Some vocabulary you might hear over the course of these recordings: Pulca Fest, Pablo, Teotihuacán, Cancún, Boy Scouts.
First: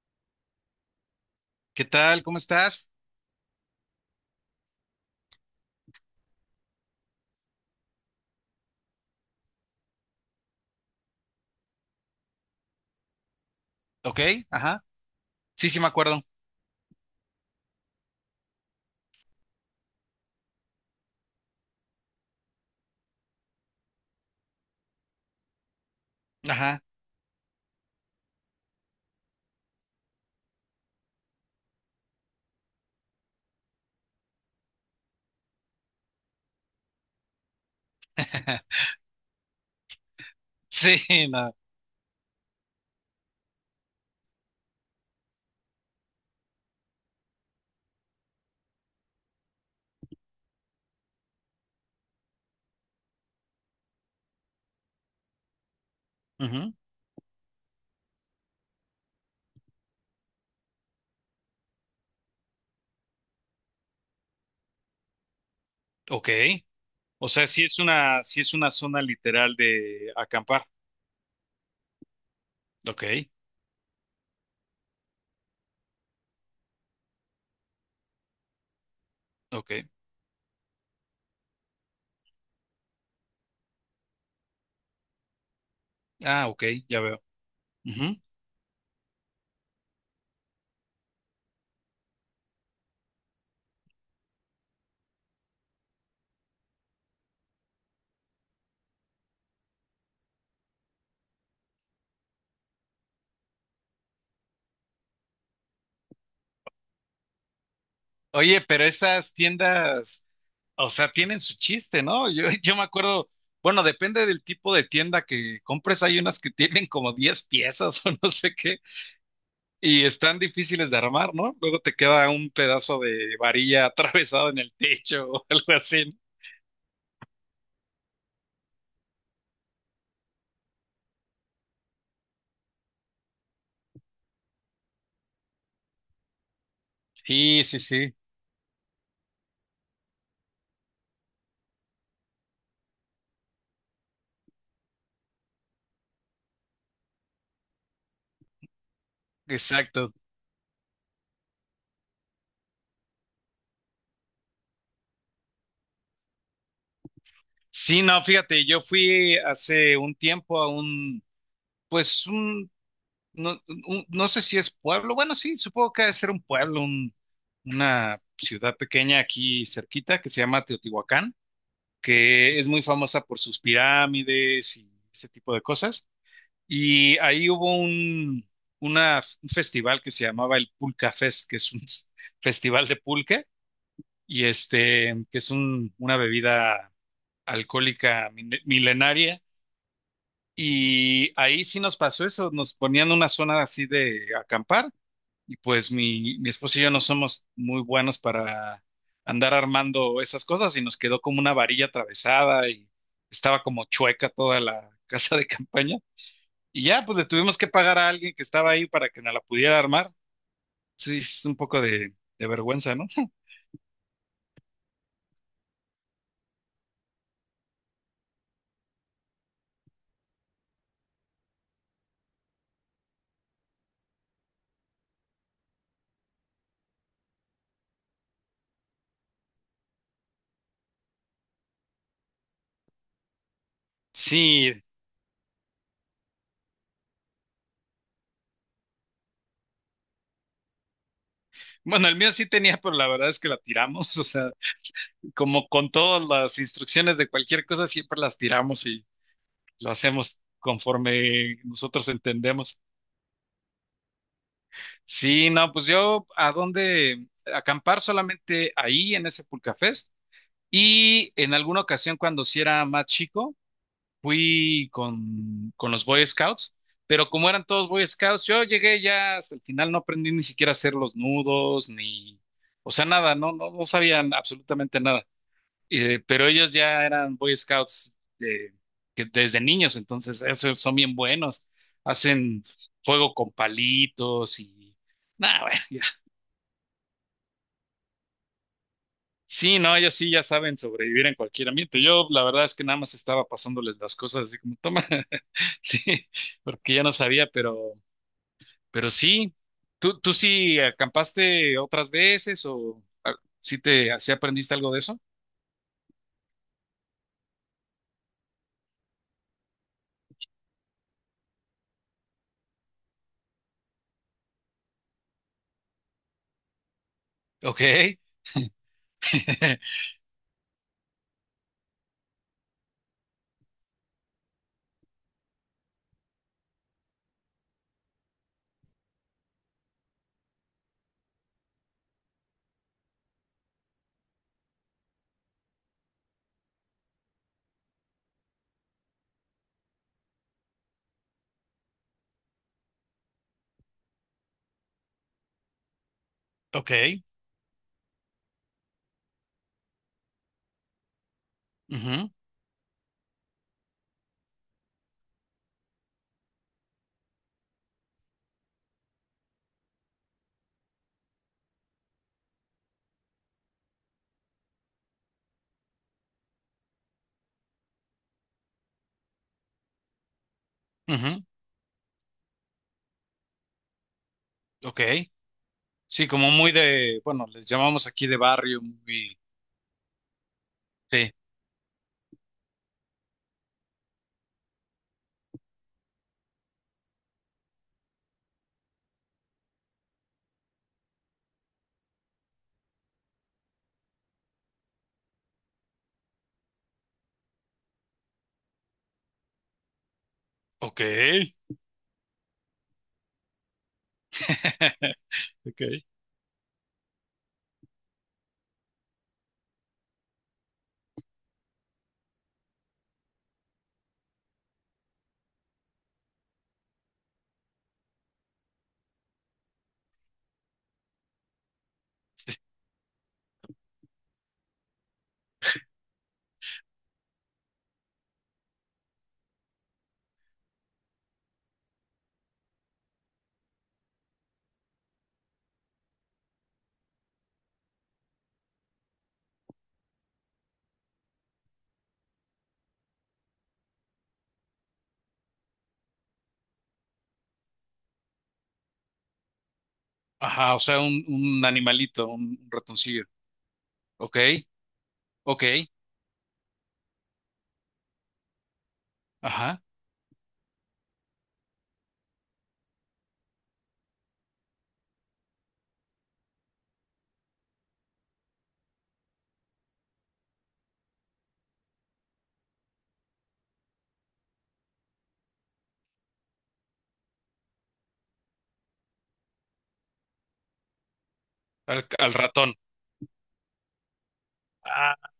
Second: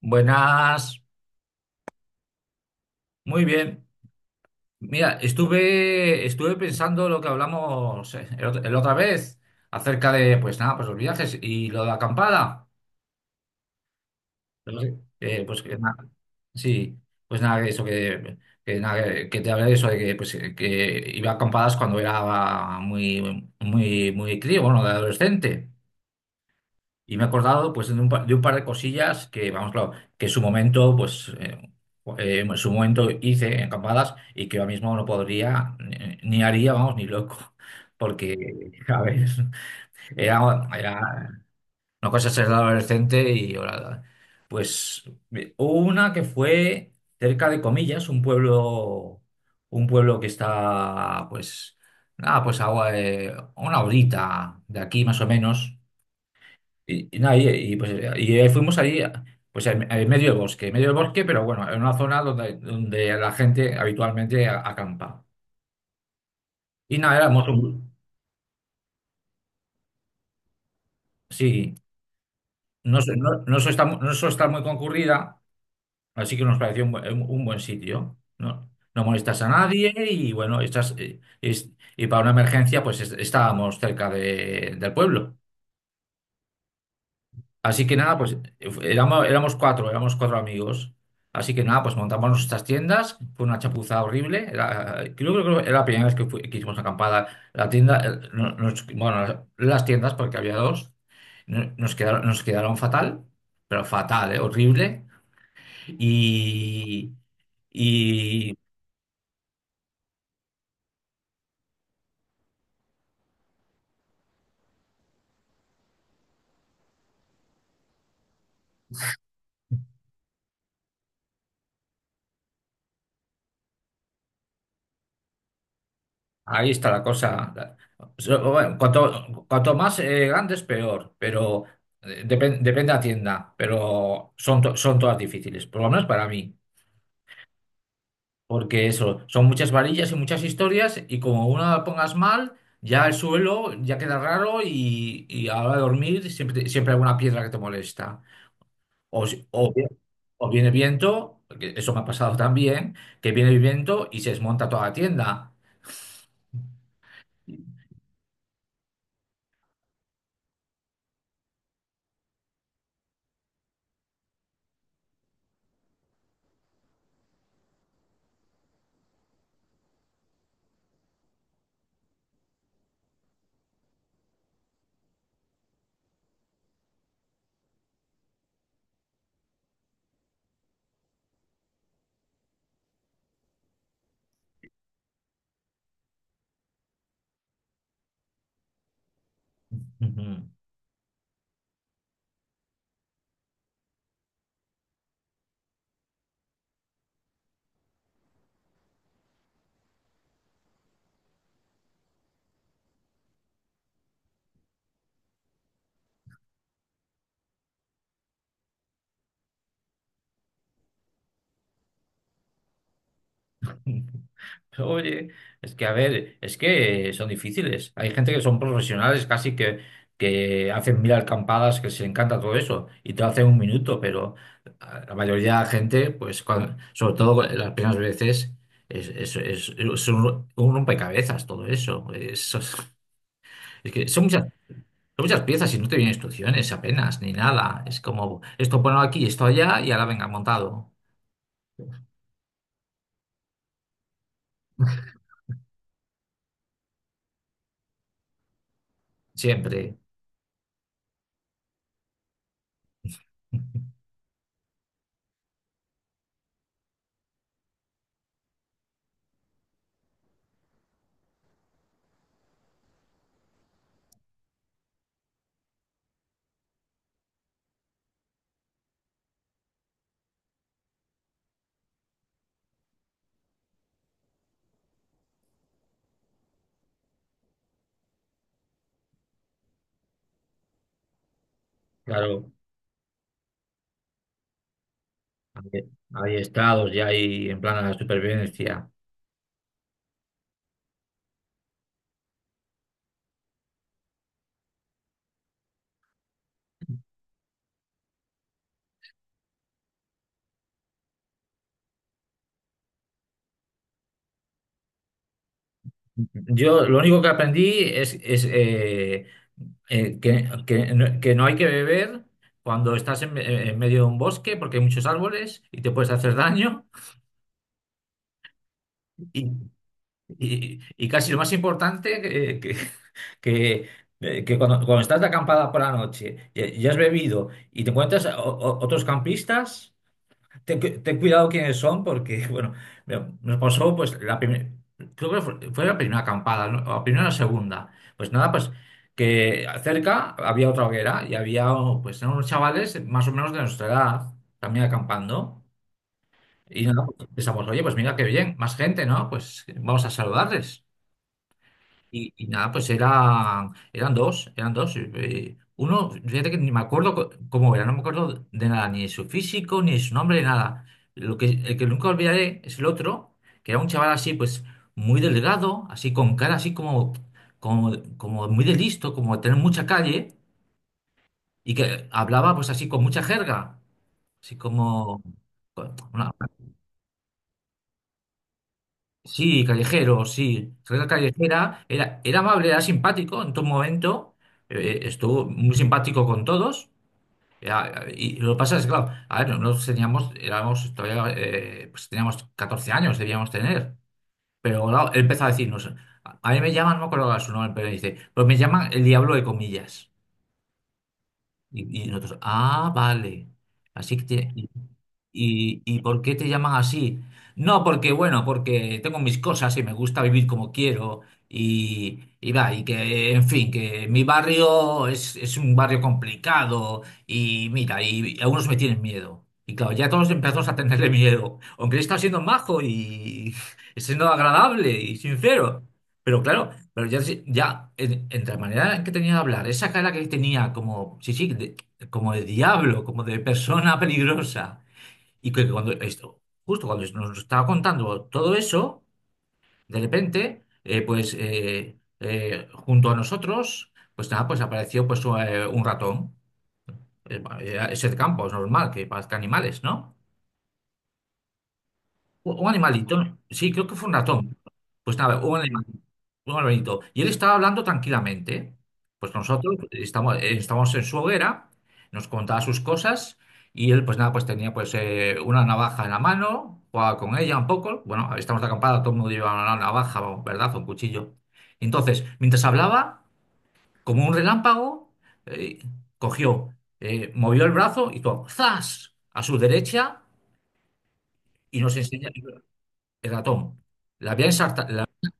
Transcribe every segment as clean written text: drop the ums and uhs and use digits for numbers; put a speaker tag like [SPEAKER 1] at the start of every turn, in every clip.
[SPEAKER 1] Buenas,
[SPEAKER 2] ¿Qué tal? ¿Cómo estás?
[SPEAKER 1] muy bien. Mira, estuve pensando lo que hablamos el otra vez acerca de, pues nada, pues los viajes y lo de la acampada.
[SPEAKER 2] Ok,
[SPEAKER 1] Pero
[SPEAKER 2] ajá.
[SPEAKER 1] sí, pues
[SPEAKER 2] Sí,
[SPEAKER 1] que
[SPEAKER 2] sí me
[SPEAKER 1] nada,
[SPEAKER 2] acuerdo.
[SPEAKER 1] sí, pues nada, que eso que nada, que te hablé de eso de que, pues, que iba a acampadas cuando era muy, muy, muy crío, bueno, de adolescente.
[SPEAKER 2] Ajá.
[SPEAKER 1] Y me he acordado pues, de un, de un par de cosillas que, vamos, claro, que en su momento, pues, en su momento hice en campadas y que ahora mismo no podría, ni haría, vamos, ni loco. Porque, a ver, era,
[SPEAKER 2] Sí,
[SPEAKER 1] era
[SPEAKER 2] no.
[SPEAKER 1] una cosa es ser adolescente y ahora, pues, hubo una que fue cerca de Comillas, un pueblo que está, pues, nada, pues, a una horita de aquí más o menos
[SPEAKER 2] Ujú.
[SPEAKER 1] y nada, y pues y ahí fuimos ahí, pues en medio del bosque, en medio del bosque, pero bueno, en una zona donde, donde la gente habitualmente acampa.
[SPEAKER 2] Ok.
[SPEAKER 1] Y nada,
[SPEAKER 2] O sea, sí es una zona literal de acampar.
[SPEAKER 1] sí, no,
[SPEAKER 2] Ok,
[SPEAKER 1] no, está, no so- está muy concurrida, así que nos pareció un, un buen sitio, ¿no? No molestas a
[SPEAKER 2] ok.
[SPEAKER 1] nadie y bueno, estás, y para una emergencia pues estábamos cerca del pueblo.
[SPEAKER 2] Ah, ok, ya veo.
[SPEAKER 1] Así que nada,
[SPEAKER 2] Ujú.
[SPEAKER 1] pues éramos cuatro amigos. Así que nada, pues montamos nuestras tiendas, fue una chapuza horrible. Era, creo que era la primera vez que, que hicimos acampada. La tienda, bueno, las tiendas, porque había dos, nos quedaron fatal, pero fatal, ¿eh? Horrible. Y, y
[SPEAKER 2] Oye, pero esas tiendas, o sea, tienen su chiste, ¿no? Yo me acuerdo, bueno, depende del tipo de tienda que compres, hay unas que tienen como 10 piezas o no sé qué. Y están difíciles de armar, ¿no? Luego te queda un pedazo de varilla atravesado en el techo o algo así.
[SPEAKER 1] Ahí está la cosa. Bueno, cuanto más grandes, peor, pero depende de la tienda, pero son, son todas difíciles, por lo menos para mí,
[SPEAKER 2] Sí, sí, sí,
[SPEAKER 1] porque eso, son muchas varillas y muchas historias y como una la pongas mal, ya el suelo ya queda raro y a la hora de dormir siempre, siempre hay una piedra que te molesta. O, o,
[SPEAKER 2] exacto.
[SPEAKER 1] o viene viento, que eso me ha pasado también, que viene el viento y se desmonta toda la tienda.
[SPEAKER 2] Sí, no, fíjate, yo fui hace un tiempo a un, pues no, un- no sé si es pueblo, bueno, sí, supongo que debe ser un pueblo, una ciudad pequeña aquí cerquita que se llama Teotihuacán, que es muy famosa por sus pirámides y ese tipo de cosas. Y ahí hubo un festival que se llamaba el Pulca Fest, que es un festival de pulque, y este, que es una bebida alcohólica milenaria.
[SPEAKER 1] Ujú.
[SPEAKER 2] Y ahí sí nos pasó eso, nos ponían una zona así de acampar, y pues mi esposo y yo no somos muy buenos para andar armando esas cosas, y nos quedó como una varilla atravesada y estaba como chueca toda la casa de campaña. Y ya, pues le tuvimos que pagar a alguien que estaba ahí para que nos la pudiera armar. Sí, es un poco de vergüenza, ¿no?
[SPEAKER 1] Oye, es que a ver, es que son difíciles. Hay gente que son profesionales casi que hacen mil alcampadas, que se le encanta todo eso, y te lo hacen un minuto, pero la mayoría de la gente, pues sobre todo las primeras veces, es un rompecabezas todo eso. Eso es que son
[SPEAKER 2] Sí.
[SPEAKER 1] muchas piezas y no te vienen instrucciones apenas, ni nada. Es como, esto ponlo aquí, esto allá, y ahora venga montado.
[SPEAKER 2] Bueno, el mío sí tenía, pero la verdad es que la tiramos. O sea, como con todas las instrucciones de cualquier cosa, siempre las tiramos y lo
[SPEAKER 1] Siempre,
[SPEAKER 2] hacemos conforme nosotros entendemos. Sí, no, pues yo a dónde acampar solamente ahí en ese Pulcafest y en alguna ocasión cuando sí era más chico fui con los Boy Scouts, pero como eran todos Boy Scouts, yo llegué ya hasta el final, no aprendí ni siquiera a hacer los nudos, ni, o sea, nada, no, no, no sabían absolutamente nada. Pero ellos ya eran Boy Scouts eh, que desde niños, entonces esos son bien buenos.
[SPEAKER 1] claro.
[SPEAKER 2] Hacen fuego con palitos y… nada bueno, ya.
[SPEAKER 1] Hay estados ya y en plan a la supervivencia.
[SPEAKER 2] Sí, no, ellos sí ya saben sobrevivir en cualquier ambiente. Yo la verdad es que nada más estaba pasándoles las cosas así como toma, sí, porque ya no sabía, pero sí, ¿tú sí acampaste otras veces o sí te sí aprendiste algo de eso?
[SPEAKER 1] Yo lo único que aprendí que no hay que beber cuando estás en, en medio de un bosque porque hay muchos árboles y te puedes hacer daño.
[SPEAKER 2] Ok,
[SPEAKER 1] Y, y casi lo más importante, que- que cuando, cuando estás de acampada por la noche y has bebido y te encuentras otros campistas. Ten, ten cuidado quiénes son porque, bueno, mira, nos pasó pues la primera, creo que fue, fue la primera acampada, ¿no? O la primera o la segunda. Pues nada, pues que cerca había otra hoguera y había pues unos chavales más o menos de nuestra edad también acampando. Y
[SPEAKER 2] ok,
[SPEAKER 1] nada, pues, pensamos, oye, pues mira qué bien, más gente, ¿no? Pues vamos a saludarles.
[SPEAKER 2] ujú,
[SPEAKER 1] Y nada, pues eran dos, eran dos. Uno, fíjate que ni me acuerdo cómo era, no me acuerdo de nada, ni de su físico, ni de su nombre, nada. Lo que, el que nunca olvidaré es el otro, que era un chaval así, pues muy delgado, así con cara así como, como muy de listo, como de tener mucha calle,
[SPEAKER 2] ujú,
[SPEAKER 1] y que hablaba pues así con mucha jerga, así
[SPEAKER 2] ok.
[SPEAKER 1] como... con
[SPEAKER 2] Sí,
[SPEAKER 1] una-
[SPEAKER 2] como muy de, bueno, les llamamos aquí de barrio, muy,
[SPEAKER 1] Sí, callejero, sí. Real
[SPEAKER 2] sí,
[SPEAKER 1] Callejera era, era amable, era simpático en todo momento. Estuvo muy simpático con todos. Y lo que pasa es, claro, a ver, éramos todavía, pues teníamos 14 años, debíamos tener. Pero claro, él empezó a decirnos, a mí me llaman, no me acuerdo ahora su nombre, pero dice, pues me llaman el diablo de comillas.
[SPEAKER 2] ok,
[SPEAKER 1] Y nosotros, ah, vale. Así que tiene-
[SPEAKER 2] ok.
[SPEAKER 1] ¿Y, y por qué te llaman así? No, porque bueno, porque tengo mis cosas y me gusta vivir como quiero y va, y que, en fin, que mi barrio es un barrio complicado y mira, y algunos me tienen miedo. Y claro, ya todos empezamos a tenerle miedo, aunque él está siendo majo y, y siendo agradable y sincero. Pero claro, pero ya, ya entre la manera en que tenía de hablar, esa cara que tenía como, sí, sí, como de diablo, como de persona peligrosa. Y que cuando esto, justo cuando nos estaba contando todo eso, de repente, pues junto a nosotros, pues nada, pues apareció pues un ratón. Era ese campo, es normal que parezca animales, ¿no?
[SPEAKER 2] Ajá, o sea, un animalito,
[SPEAKER 1] Un
[SPEAKER 2] un
[SPEAKER 1] animalito,
[SPEAKER 2] ratoncillo.
[SPEAKER 1] ¿no? Sí, creo que fue un
[SPEAKER 2] Ok,
[SPEAKER 1] ratón. Pues nada, un Sí.
[SPEAKER 2] ok,
[SPEAKER 1] animalito, un animalito. Y él estaba hablando tranquilamente. Pues nosotros
[SPEAKER 2] ajá,
[SPEAKER 1] estamos, estábamos en su hoguera, nos contaba sus cosas y él pues nada, pues tenía pues una navaja en la mano, jugaba con ella un poco. Bueno, estamos de acampada, todo el mundo lleva una navaja, ¿verdad? O un cuchillo. Entonces, mientras hablaba, como un relámpago, eh, cogió, movió el brazo y todo, ¡zas! A su derecha y nos
[SPEAKER 2] al,
[SPEAKER 1] enseñó
[SPEAKER 2] al ratón.
[SPEAKER 1] el ratón. La había
[SPEAKER 2] Ah,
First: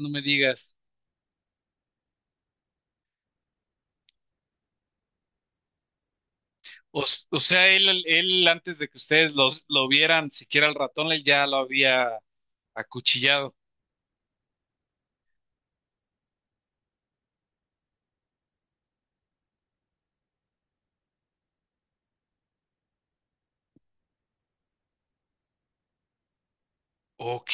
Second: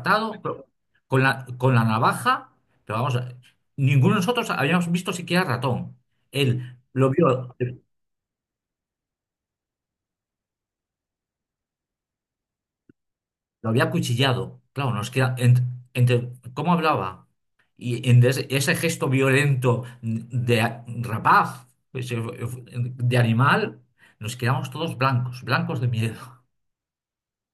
[SPEAKER 2] no me
[SPEAKER 1] pero
[SPEAKER 2] digas.
[SPEAKER 1] con la navaja, pero vamos, a ninguno de nosotros habíamos visto siquiera ratón. Él
[SPEAKER 2] O,
[SPEAKER 1] lo
[SPEAKER 2] o
[SPEAKER 1] vio,
[SPEAKER 2] sea, él antes de que ustedes lo vieran, siquiera al ratón, él ya lo había acuchillado.
[SPEAKER 1] lo había acuchillado. Claro, nos queda en- entre cómo hablaba y en ese, ese gesto violento de rapaz, pues, de animal, nos quedamos todos blancos, blancos de miedo.
[SPEAKER 2] Ok.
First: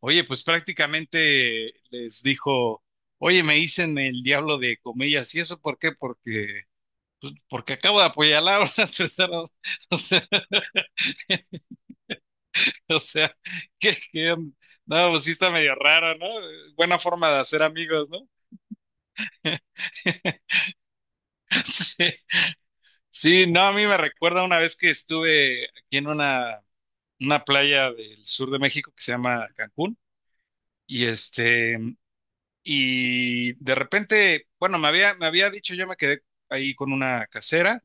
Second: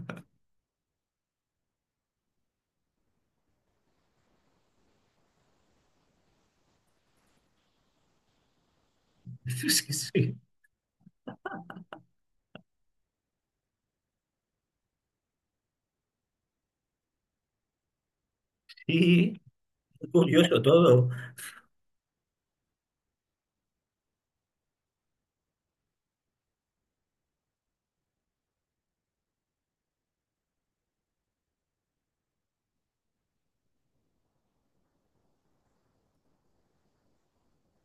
[SPEAKER 2] Oye, pues prácticamente les dijo, oye, me dicen el diablo de comillas. ¿Y eso por qué? Porque, porque acabo de apuñalar a unas personas.
[SPEAKER 1] Sí,
[SPEAKER 2] O sea,
[SPEAKER 1] sí,
[SPEAKER 2] o sea, que, que- no, pues sí está medio raro, ¿no? Buena forma de hacer amigos, ¿no?
[SPEAKER 1] sí. Curioso todo.
[SPEAKER 2] Sí, sí, no, a mí me recuerda una vez que estuve aquí en una playa del sur de México que se llama Cancún. Y este, y de repente, bueno, me había dicho, yo me quedé ahí con una casera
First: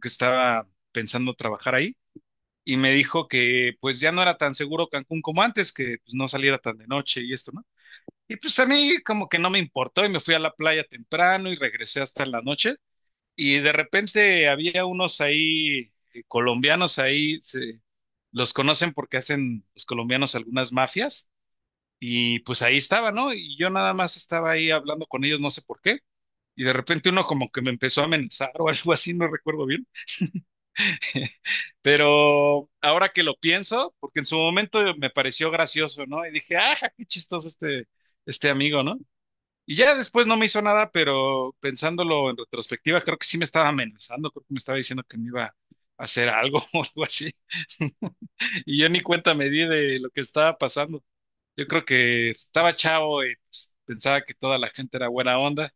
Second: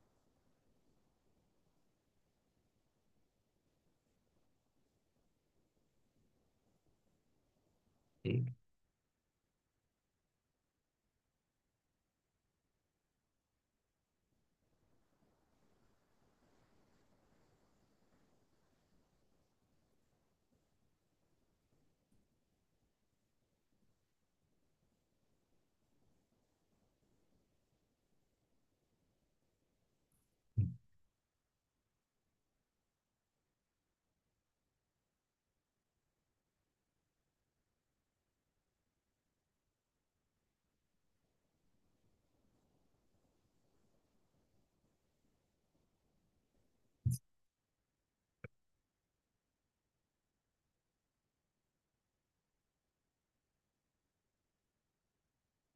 [SPEAKER 2] que estaba pensando trabajar ahí y me dijo que pues ya no era tan seguro Cancún como antes, que pues, no saliera tan de noche y esto, ¿no? Y pues a mí como que no me importó y me fui a la playa temprano y regresé hasta la noche y de repente había unos ahí colombianos ahí, los conocen porque hacen los colombianos algunas mafias y pues ahí estaba, ¿no? Y yo nada más estaba ahí hablando con ellos, no sé por qué. Y de repente uno como que me empezó a amenazar o algo así, no recuerdo bien. Pero ahora que lo pienso, porque en su momento me pareció gracioso, ¿no? Y dije, ah, qué chistoso este, este amigo, ¿no? Y ya después no me hizo nada, pero pensándolo en retrospectiva, creo que sí me estaba amenazando, creo que me estaba diciendo que me iba a hacer algo o algo así. Y yo ni cuenta me di de lo que estaba pasando. Yo creo que estaba chavo y pues, pensaba que toda la gente era buena onda.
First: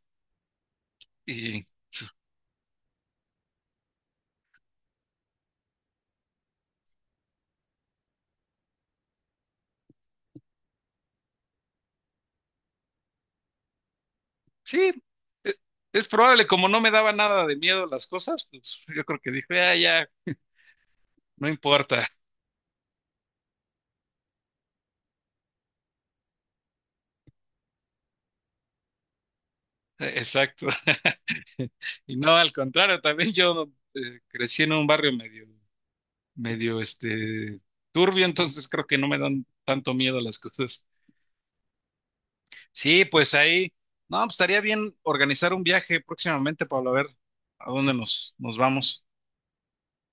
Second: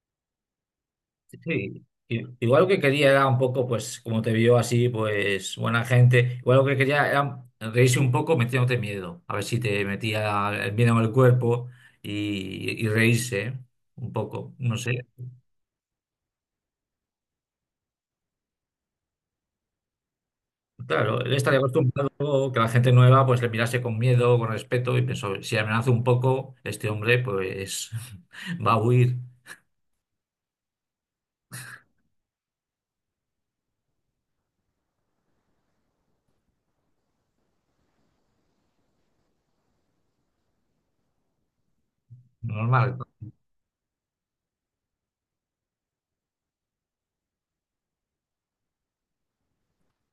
[SPEAKER 2] Y
[SPEAKER 1] Sí, igual lo que quería era un poco, pues, como te vio así, pues, buena gente, igual lo que quería era reírse un poco metiéndote miedo, a ver si te metía el miedo en el cuerpo y reírse un poco, no
[SPEAKER 2] sí,
[SPEAKER 1] sé.
[SPEAKER 2] e- es probable, como no me daba nada de miedo las cosas, pues yo creo que dije, ah, ya,
[SPEAKER 1] Claro, él
[SPEAKER 2] no
[SPEAKER 1] estaría
[SPEAKER 2] importa.
[SPEAKER 1] acostumbrado que la gente nueva, pues, le mirase con miedo, con respeto y pensó, si amenazo un poco, este hombre, pues, va a huir.
[SPEAKER 2] Exacto. Y no, al contrario, también yo crecí en un barrio medio, medio, este, turbio, entonces creo que no me dan tanto miedo las cosas.
[SPEAKER 1] Normal,
[SPEAKER 2] Sí, pues ahí, no, pues, estaría bien organizar un viaje próximamente, Pablo, a ver a dónde nos vamos.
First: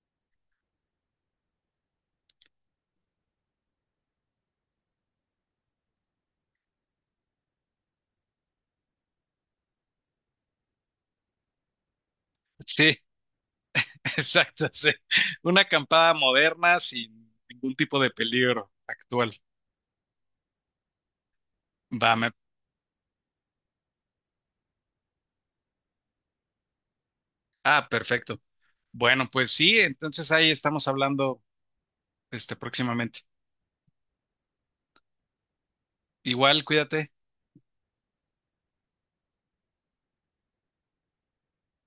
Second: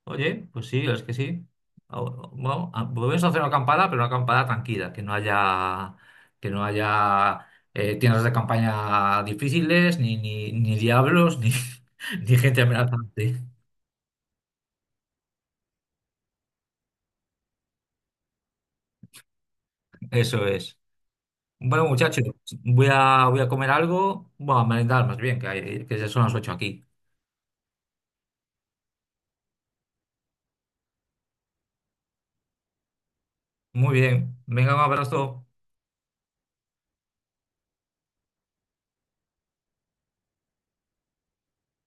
[SPEAKER 1] oye, pues sí, es que sí. Ahora, volvemos a hacer una acampada, pero una acampada tranquila, que no haya tiendas de campaña difíciles, ni, ni, ni diablos, ni, ni gente
[SPEAKER 2] Sí.
[SPEAKER 1] amenazante.
[SPEAKER 2] Exacto, sí. Una acampada moderna sin ningún tipo de peligro actual.
[SPEAKER 1] Eso es. Bueno,
[SPEAKER 2] Va,
[SPEAKER 1] muchachos, voy a comer algo. Bueno, a merendar más bien, que, que ya son las 8 aquí.
[SPEAKER 2] ah, perfecto. Bueno, pues sí, entonces ahí estamos hablando este próximamente.
[SPEAKER 1] Muy bien. Venga, un abrazo.
[SPEAKER 2] Igual, cuídate.